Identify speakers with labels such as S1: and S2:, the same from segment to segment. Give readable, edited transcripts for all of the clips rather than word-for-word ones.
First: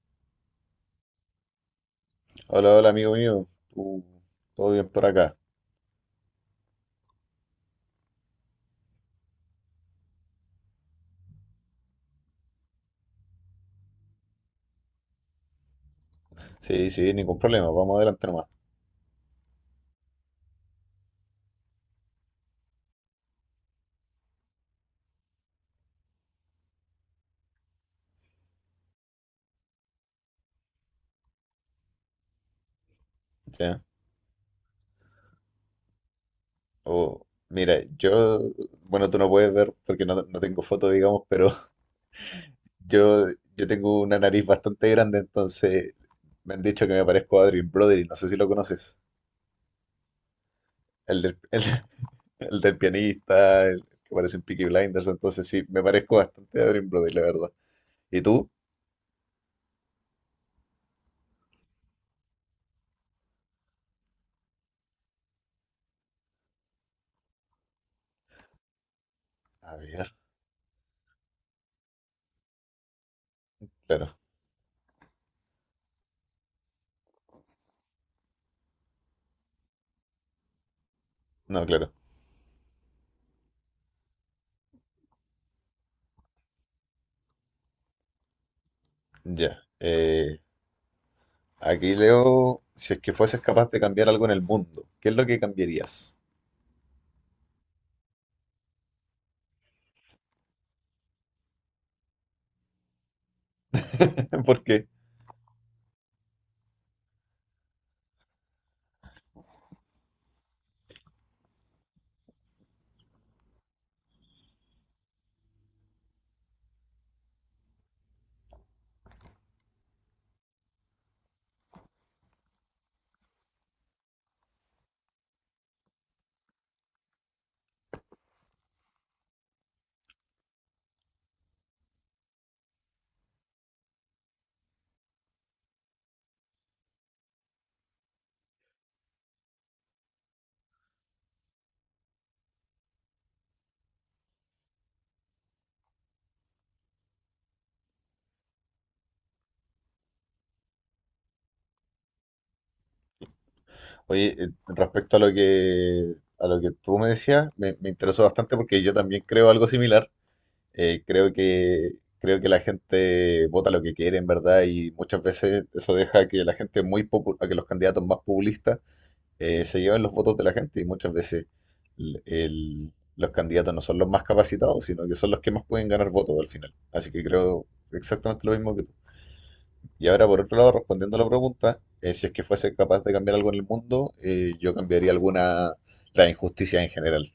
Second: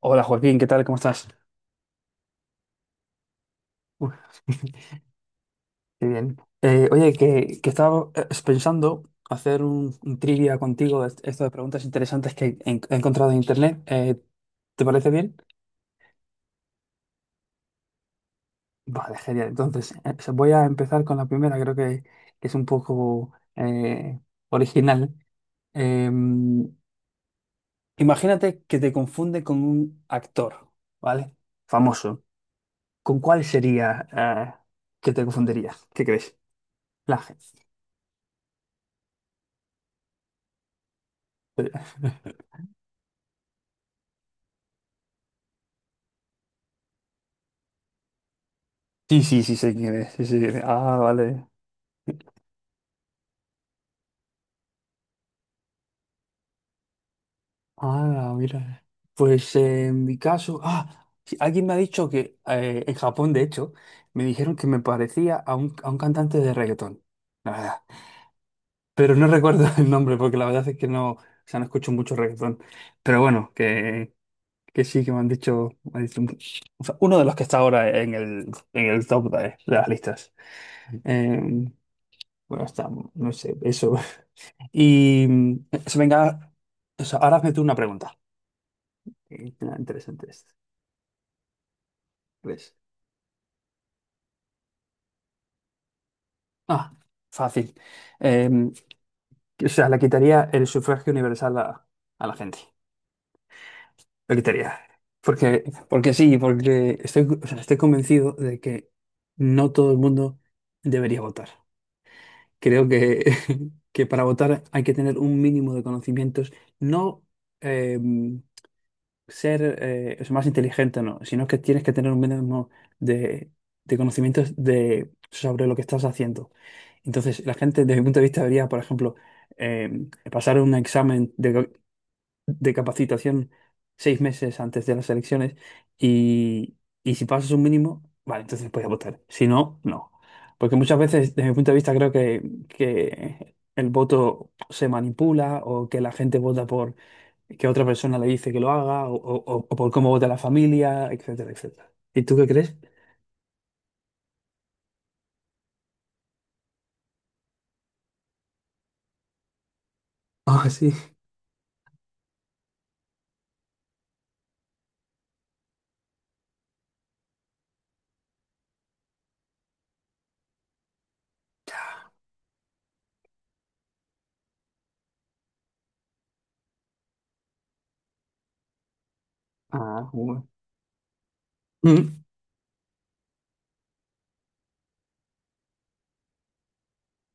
S1: Hola, Joaquín, ¿qué tal? ¿Cómo estás?
S2: Hola, hola, amigo mío. Uh,
S1: Uf.
S2: todo bien por acá.
S1: Qué bien. Oye, que estaba pensando hacer un trivia contigo, esto de preguntas interesantes que he encontrado en internet. ¿Te parece bien?
S2: Sí, sí, ningún problema. Vamos adelante nomás.
S1: Vale, genial. Entonces, voy a empezar con la primera, creo que es un poco original. Em, imagínate que te confunde con un actor, ¿vale? Famoso. ¿Con cuál
S2: Ya.
S1: sería que te confundiría? ¿Qué crees? La
S2: Oh,
S1: gente.
S2: mira, yo, bueno, tú no puedes ver porque no tengo foto, digamos, pero yo, yo tengo una nariz bastante grande, entonces me han dicho que me parezco a Adrien Brody. No sé si lo conoces.
S1: Sí, sí, sí sé quién es. Sí, sí. Ah,
S2: El del,
S1: vale.
S2: el, el del pianista, el que parece en Peaky Blinders. Entonces sí, me parezco bastante a Adrien Brody, la verdad. ¿Y
S1: Ah,
S2: tú?
S1: mira. Pues, en mi caso, ah, sí, alguien me ha dicho que en Japón, de hecho, me dijeron que me parecía a a un cantante de reggaetón, la verdad. Pero no recuerdo
S2: A
S1: el
S2: ver,
S1: nombre porque la verdad es que no, o sea, no escucho mucho reggaetón. Pero bueno, que,
S2: claro.
S1: que sí, que me han dicho o sea, uno de los que está ahora en en el top de las listas. Eh,
S2: No, claro.
S1: bueno, está, no sé, eso. Y mm, se venga, o sea, ahora hazme tú una pregunta. Eh,
S2: Ya.
S1: Interesante
S2: Aquí leo,
S1: ¿Ves?
S2: si es que fueses capaz de cambiar algo en el mundo, ¿qué es lo que cambiarías?
S1: Ah, fácil. Eh, o sea, le quitaría el sufragio universal a la gente. Le quitaría.
S2: Porque,
S1: Porque, porque sí, porque estoy, o sea, estoy convencido de que no todo el mundo debería votar. Creo que, que para votar hay que tener un mínimo de conocimientos, no, eh, ser es más inteligente, no, sino que tienes que tener un mínimo de, de conocimientos sobre lo que estás haciendo. Entonces, la gente, desde mi punto de vista, debería, por ejemplo, eh, pasar un examen de capacitación seis meses antes de las elecciones y, y si pasas un mínimo, vale, entonces puedes votar. Si no, no. Porque muchas veces, desde mi punto de vista, creo que el voto se manipula o que la gente vota por que otra persona le dice que lo haga, o por cómo vota la familia, etcétera, etcétera. ¿Y tú qué crees?
S2: oye, respecto a lo que tú me decías, me interesó bastante porque yo también creo algo similar.
S1: Ah, sí.
S2: Eh, creo que, creo que la gente vota lo que quiere, en verdad, y muchas veces eso deja que la gente muy popu- a que los candidatos más populistas se lleven los votos de la gente y muchas veces los candidatos no son los más capacitados, sino que son los que más pueden ganar votos al final. Así que creo exactamente lo mismo que tú.
S1: Ah,
S2: Y ahora, por
S1: bueno.
S2: otro lado, respondiendo a la pregunta,
S1: Mm.
S2: si es que fuese capaz de cambiar algo en el mundo, yo cambiaría alguna, la injusticia en general.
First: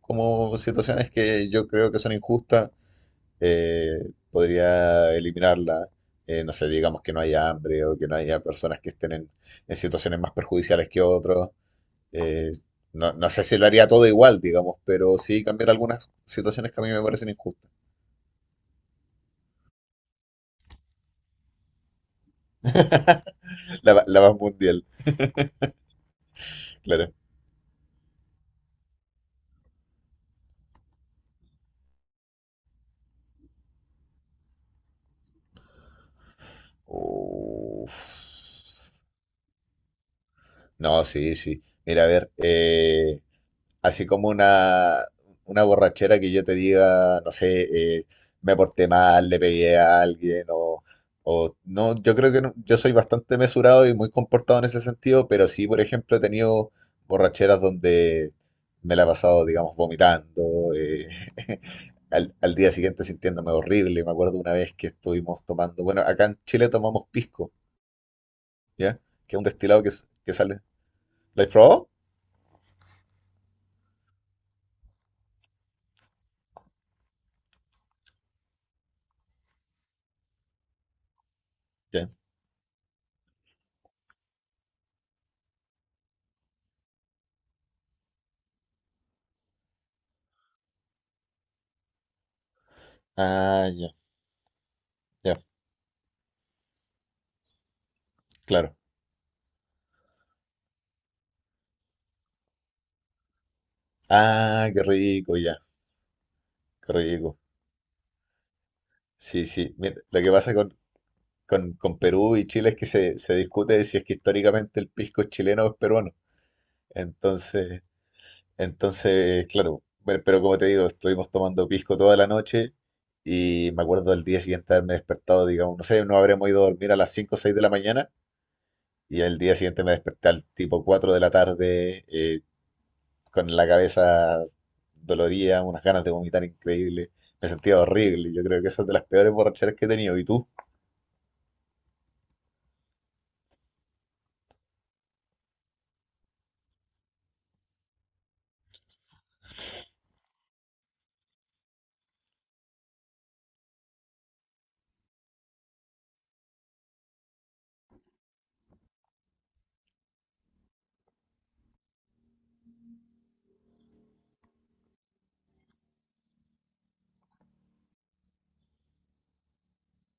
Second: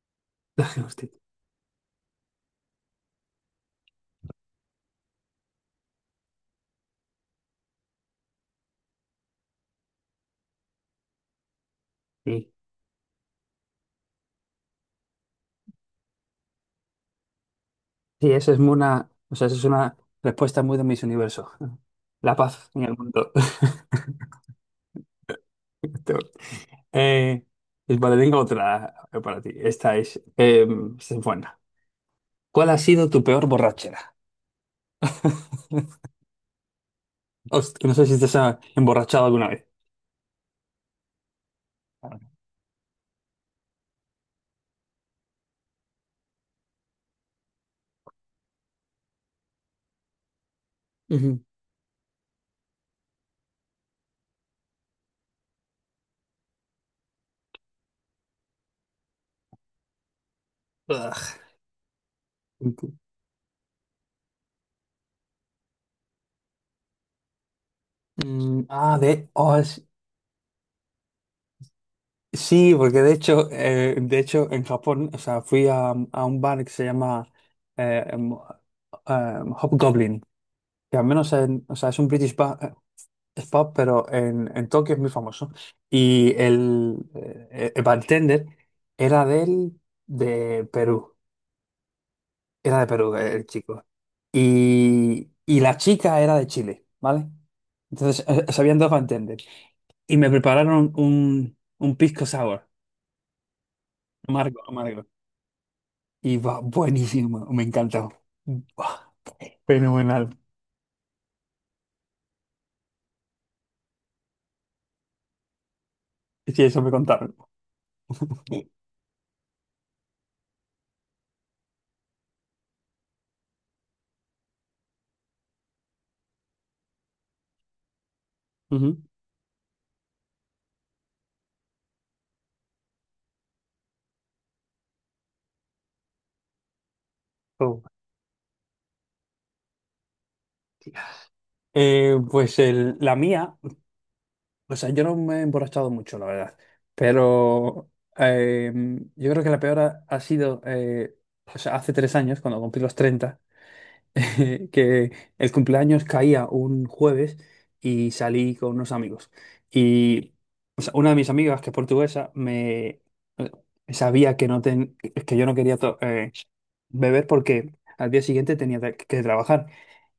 S2: Como
S1: la
S2: situaciones
S1: geostit-
S2: que yo creo que son injustas, podría eliminarla. No sé, digamos que no haya hambre o que no haya personas que estén en situaciones más perjudiciales que otros.
S1: Sí.
S2: Eh, no sé si lo haría todo igual, digamos, pero sí cambiar algunas situaciones que a mí me parecen injustas.
S1: Sí, o sea, eso es una respuesta muy de mis universo. La paz en el mundo.
S2: La más mundial,
S1: Tú.
S2: claro.
S1: Eh, pues vale, tengo otra para ti. Esta es buena. ¿Cuál ha sido tu peor borrachera? No
S2: Uf.
S1: sé si te has emborrachado alguna vez.
S2: No, sí, sí. Mira, a ver, así como una borrachera que yo te diga, no sé, me porté mal, le pegué a alguien
S1: Ujú.
S2: o no, yo creo que no, yo soy bastante mesurado y muy comportado en ese sentido, pero sí, por ejemplo, he tenido borracheras donde me la he pasado, digamos, vomitando,
S1: Ugh.
S2: al día siguiente sintiéndome horrible. Me acuerdo una vez que estuvimos tomando, bueno, acá en Chile tomamos pisco,
S1: Mm. Ah.
S2: ¿ya? Que es un destilado que, s- que sale. ¿Lo has probado?
S1: Sí, porque de hecho en Japón, o sea, fui a un bar que se llama eh, em, Hobgoblin, que al menos o sea, es un British pub, es pub, pero en Tokio es muy famoso. Y el bartender era de Perú, era de Perú, el
S2: Ah,
S1: chico.
S2: ya,
S1: Y,
S2: ya,
S1: y la chica era de Chile, ¿vale? Entonces, se
S2: claro.
S1: habían dos bartenders. Y me prepararon un pisco sour, amargo,
S2: Ah, qué
S1: amargo.
S2: rico, ya,
S1: Y va
S2: qué rico.
S1: buenísimo, me encantó. Buah,
S2: Sí, sí. Mira, lo que
S1: fenomenal.
S2: pasa con, con Perú y Chile es que se discute de si es que históricamente el pisco es chileno o es peruano.
S1: Sí, eso me contaron.
S2: Entonces, entonces, claro. Bueno, pero como te digo, estuvimos tomando pisco toda la noche y me acuerdo del día siguiente haberme despertado, digamos, no sé, no habremos ido a dormir a las 5 o 6 de la mañana
S1: Ujú.
S2: y al día siguiente me desperté al tipo 4 de la tarde, con la cabeza dolorida, unas ganas de vomitar increíble. Me sentía
S1: Oh,
S2: horrible. Yo creo que esa es de las peores borracheras que he tenido. ¿Y tú?
S1: tía. Pues la mía, o sea, yo no me he emborrachado mucho, la verdad, pero, eh, yo creo que la peor ha sido, o sea, hace 3 años, cuando cumplí los 30, que el cumpleaños caía un jueves y salí con unos amigos. Y, o sea, una de mis amigas, que es portuguesa, me eh, sabía que yo no quería beber porque al día siguiente tenía que trabajar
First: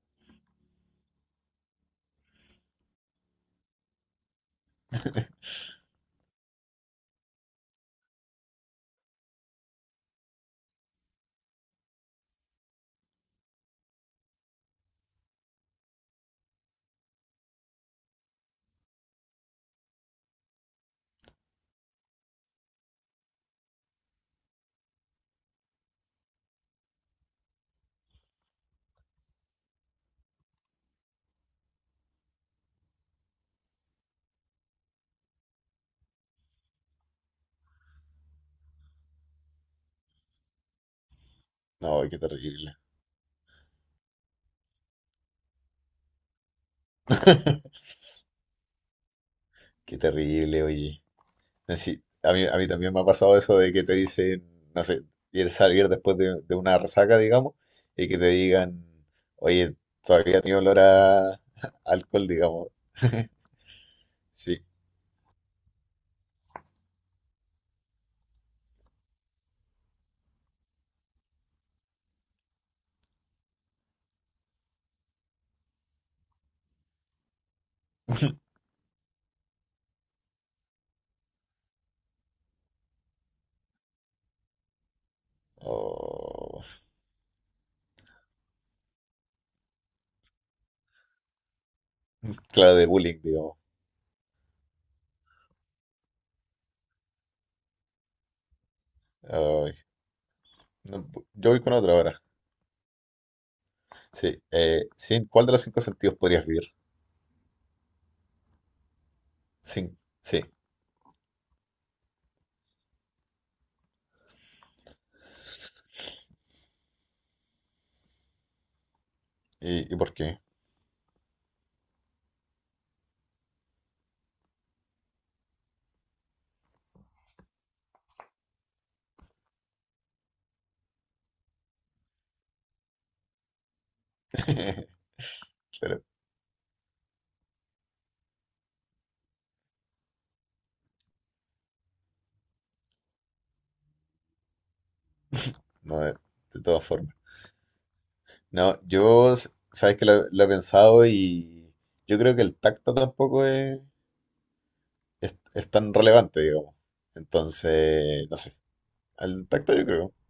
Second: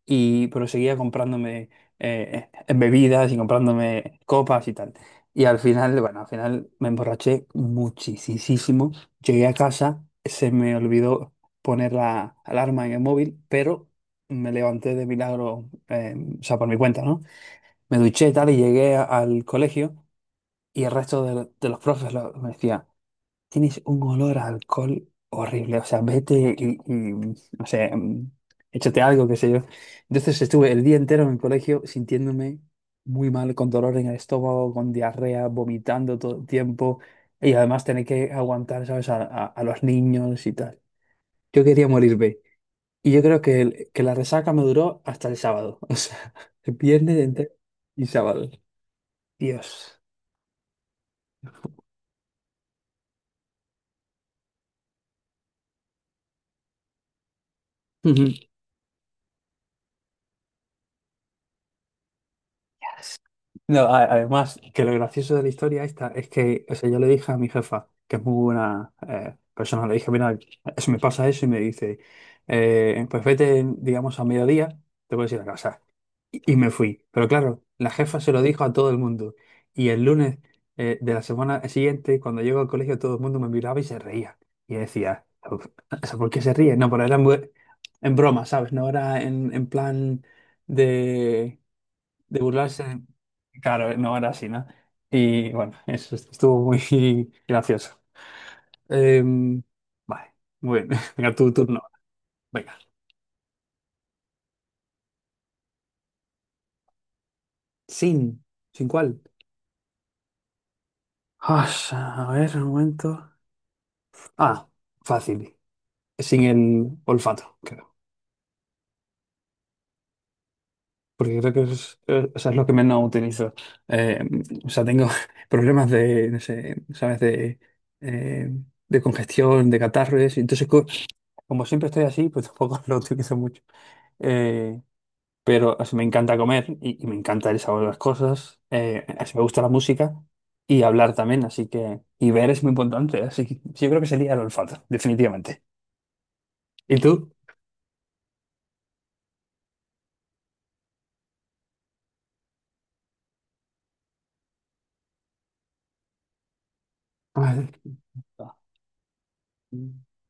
S1: y, pero seguía comprándome, bebidas y comprándome copas y tal. Y al final, bueno, al final me emborraché muchísimo. Llegué a casa, se me olvidó poner la alarma en el móvil, pero me levanté de milagro, o sea, por mi cuenta, ¿no? Me duché y tal y llegué al colegio y el resto de los profes me decía: tienes un olor a alcohol horrible. O sea, vete y, no sé, échate algo, qué sé yo. Entonces estuve el día entero en el colegio sintiéndome muy mal, con dolor en el estómago, con diarrea, vomitando todo el tiempo y además tener que aguantar, ¿sabes?, a los niños y tal. Yo quería
S2: No, qué
S1: morirme.
S2: terrible.
S1: Y yo creo que la resaca me duró hasta el sábado. O sea, el viernes entero y sábado.
S2: Qué
S1: Dios.
S2: terrible, oye. Sí, a mí también me ha pasado eso de que te dicen, no sé, ir salir después de, una resaca, digamos, y que te
S1: Ujú.
S2: digan, oye, todavía tiene olor a alcohol, digamos.
S1: Yes. No, además,
S2: Sí.
S1: que lo gracioso de la historia esta es que, o sea, yo le dije a mi jefa, que es muy buena, persona, le dije: mira, eso me pasa eso, y me dice: pues vete, digamos, a mediodía, te puedes ir a casa. Y me fui. Pero claro, la jefa se lo dijo a todo el mundo. Y el lunes, de la semana siguiente, cuando llego al colegio, todo el mundo me miraba y se reía. Y decía: "Uf, o sea, ¿por qué se
S2: O-
S1: ríe?". No, pero era en broma, ¿sabes? No era en plan de de
S2: claro, de
S1: burlarse.
S2: bullying, digamos.
S1: Claro, no era así, ¿no? Y bueno, estuvo muy gracioso. Em,
S2: Ay,
S1: vale, muy bien.
S2: no,
S1: Venga,
S2: yo
S1: tu
S2: voy con
S1: turno.
S2: otra ahora.
S1: Venga.
S2: Sí, sí, ¿cuál de los cinco sentidos podrías vivir?
S1: Sin. ¿Sin cuál?
S2: Sí, sí,
S1: Ah, a ver, un momento. Ah, fácil. Sin el olfato, creo.
S2: y por qué?
S1: Porque creo que es, o sea, es lo que menos utilizo. Eh, o sea, tengo problemas de, no sé, ¿sabes? Eh, de congestión, de catarro y eso. Entonces, como siempre estoy así, pues tampoco lo utilizo mucho. Eh, pero así me
S2: Pero
S1: encanta comer y me encanta el sabor de las cosas, así me gusta la música y hablar también, así que, y ver es muy importante, así que yo creo que sería el olfato, definitivamente.
S2: no, de todas
S1: ¿Y
S2: formas.
S1: tú?
S2: No, yo, sabes que lo he pensado y yo creo que el tacto tampoco es es tan relevante, digamos.
S1: Ay.
S2: Entonces, no sé, el tacto yo creo.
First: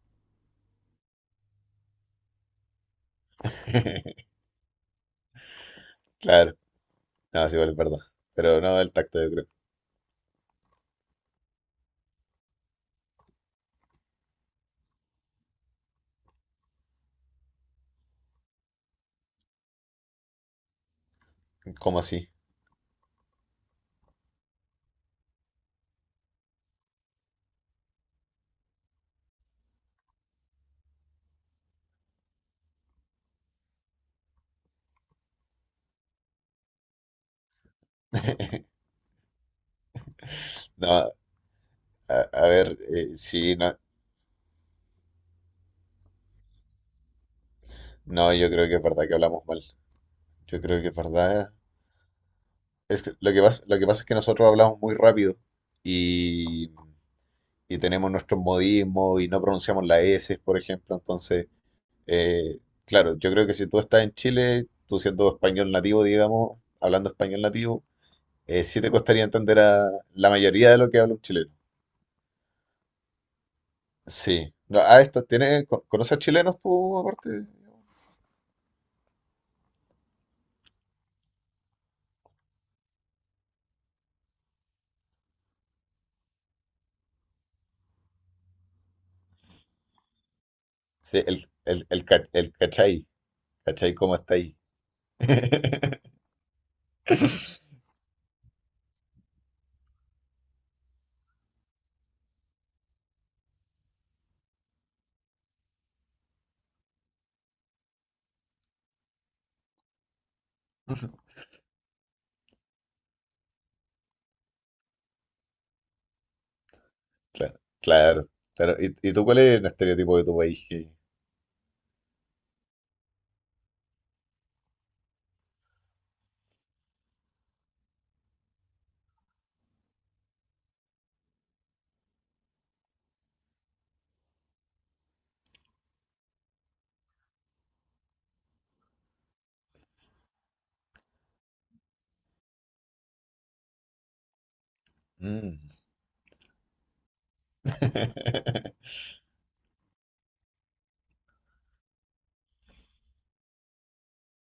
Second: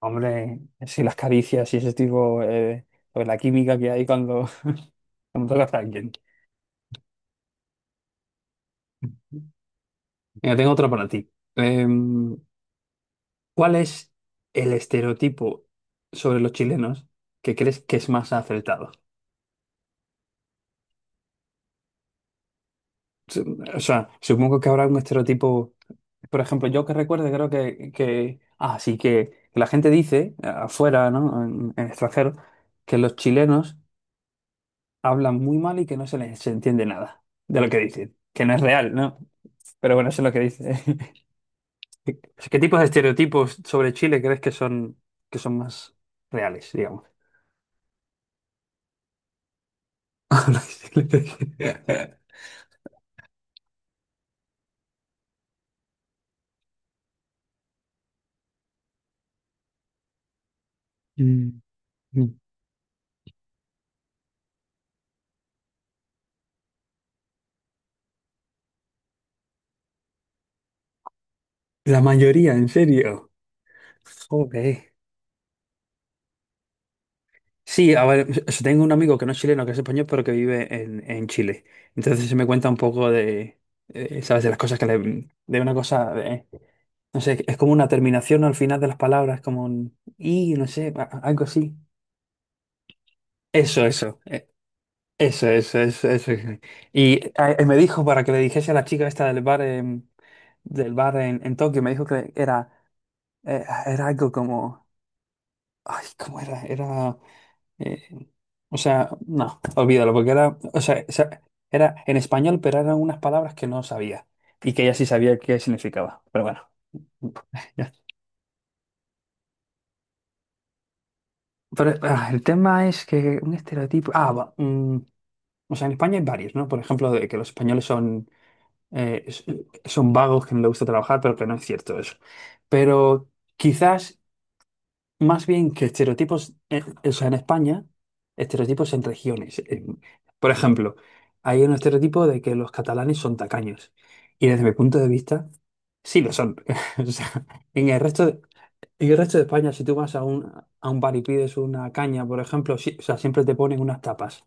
S1: Hombre, sí, las caricias y ese tipo, pues la química que hay cuando, cuando tocas a alguien.
S2: Claro, no, sí, igual es verdad. Pero no, el tacto yo creo.
S1: Mira, tengo otra para ti. Em, ¿cuál es el estereotipo sobre los chilenos que crees que es más acertado?
S2: ¿Cómo así?
S1: O sea, supongo que habrá un estereotipo. Por ejemplo, yo que recuerde, creo que así que la gente dice, afuera, ¿no? En extranjero, que los chilenos hablan muy mal y que no se les entiende nada de lo que dicen, que no es real, ¿no? Pero bueno, eso es lo que dice.
S2: No,
S1: ¿Qué
S2: a
S1: qué
S2: ver,
S1: tipos de
S2: sí,
S1: estereotipos
S2: no,
S1: sobre Chile crees que son más reales, digamos?
S2: no, yo creo que es verdad que hablamos mal. Yo creo que es verdad. Lo que pasa es que nosotros hablamos muy rápido y, tenemos nuestros modismos y no pronunciamos la S, por ejemplo. Entonces,
S1: Mm, mm.
S2: eh, claro, yo creo que si tú estás en Chile, tú siendo español nativo, digamos, hablando español nativo, sí te costaría entender a la mayoría de lo que habla un chileno.
S1: La mayoría, en serio.
S2: Sí. No,
S1: Joder.
S2: ah, esto tiene, ¿conoces chilenos tú aparte?
S1: Sí, a ver, yo tengo un amigo que no es chileno, que es español, pero que vive en Chile. Entonces se me cuenta un poco de, ¿sabes? De las cosas que le... De una cosa, no sé, es como una terminación al final de las palabras, como un... Y, no sé,
S2: Sí,
S1: algo así.
S2: el cachai.
S1: Eso,
S2: ¿Cachai cómo
S1: eso,
S2: está ahí?
S1: eso, eso, eso, eso. Y, me dijo para que le dijese a la chica esta del bar, del bar en Tokio, me dijo que era, era algo como... Ay, ¿cómo era? Era... Eh, o sea, no, olvídalo, porque era, o sea, era en español, pero eran unas palabras que no sabía y que ella sí sabía qué significaba. Pero bueno,
S2: Claro,
S1: ya.
S2: claro, claro. Y tú cuál es el estereotipo de tu país? Que...
S1: Pero, ah, el tema es que un estereotipo. Ah, va, o sea, en España hay varios, ¿no? Por ejemplo, de que los españoles son, eh, s- son vagos, que no les gusta trabajar, pero que no es cierto eso. Pero quizás más bien que estereotipos, o sea, en España, estereotipos en regiones. Por ejemplo, hay un estereotipo de que los catalanes son tacaños. Y desde mi punto de vista,
S2: Mm.
S1: sí lo son. O sea, en el resto de, en el resto de España, si tú vas a a un bar y pides una caña, por ejemplo, o sea, siempre te ponen unas tapas,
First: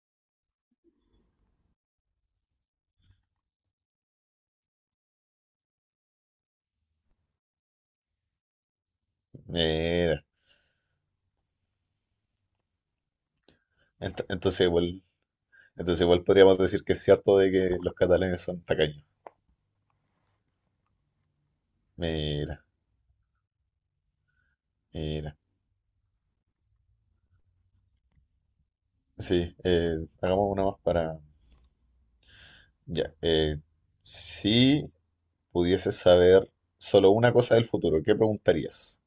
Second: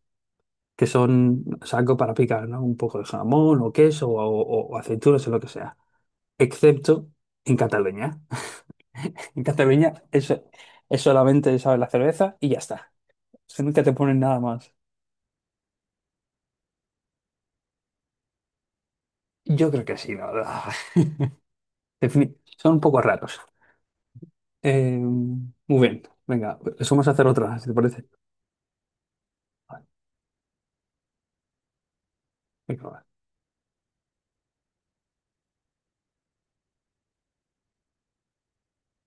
S1: que son, o sea, algo para picar, ¿no? Un poco de jamón o queso o aceitunas o lo que sea. Excepto en Cataluña. En Cataluña,
S2: Mira,
S1: eso es solamente, ¿sabes? La cerveza y ya está. O sea, nunca te ponen
S2: ent-
S1: nada
S2: entonces
S1: más.
S2: igual, entonces igual podríamos decir que es cierto de que los catalanes son tacaños.
S1: Yo creo que sí, la verdad.
S2: Mira,
S1: Son un poco raros. Eh,
S2: mira.
S1: muy bien. Venga, vamos a hacer otra, si te parece.
S2: Sí,
S1: Vale,
S2: hagamos una más para...
S1: venga, va.
S2: Ya, si pudieses saber solo una cosa del futuro, ¿qué preguntarías?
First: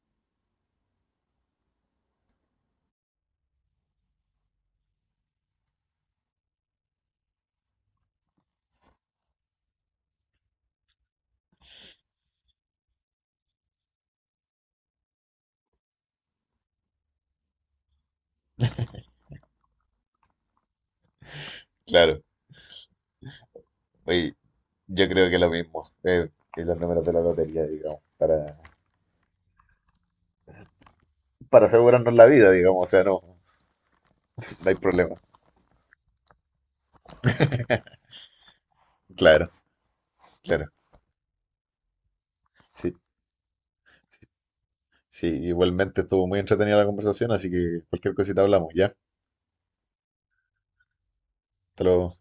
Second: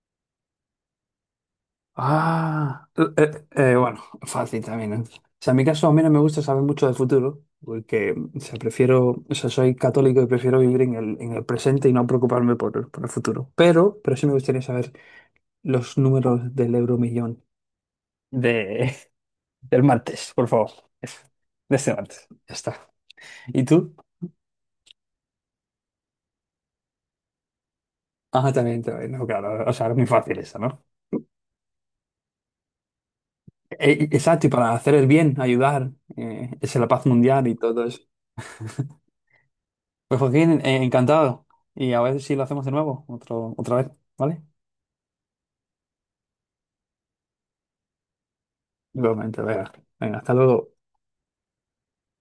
S1: Ah, bueno, fácil también. ¿Eh? O sea, en mi caso, a mí no me gusta saber mucho del futuro, porque, o sea, prefiero, o sea, soy católico y prefiero vivir en el presente y no preocuparme por el futuro. Pero sí me gustaría saber los números del euromillón de, del martes, por favor. Eso. De este
S2: Claro,
S1: martes. Ya está. ¿Y tú?
S2: oye, yo creo que lo mismo, que los números de la lotería, digamos,
S1: Ajá, también, también, no, claro, o sea, es muy fácil esa, ¿no?
S2: para asegurarnos la vida, digamos, o sea, no,
S1: Exacto, y
S2: no
S1: para
S2: hay
S1: hacer el
S2: problema.
S1: bien, ayudar, es la paz mundial y todo eso.
S2: Claro,
S1: Pues, Joaquín,
S2: claro,
S1: encantado. Y a ver si lo hacemos de
S2: sí.
S1: nuevo, otra vez, ¿vale?
S2: Sí, igualmente estuvo muy entretenida la conversación, así que cualquier cosita hablamos, ¿ya?
S1: Igualmente, venga, venga, hasta luego.
S2: Hasta luego.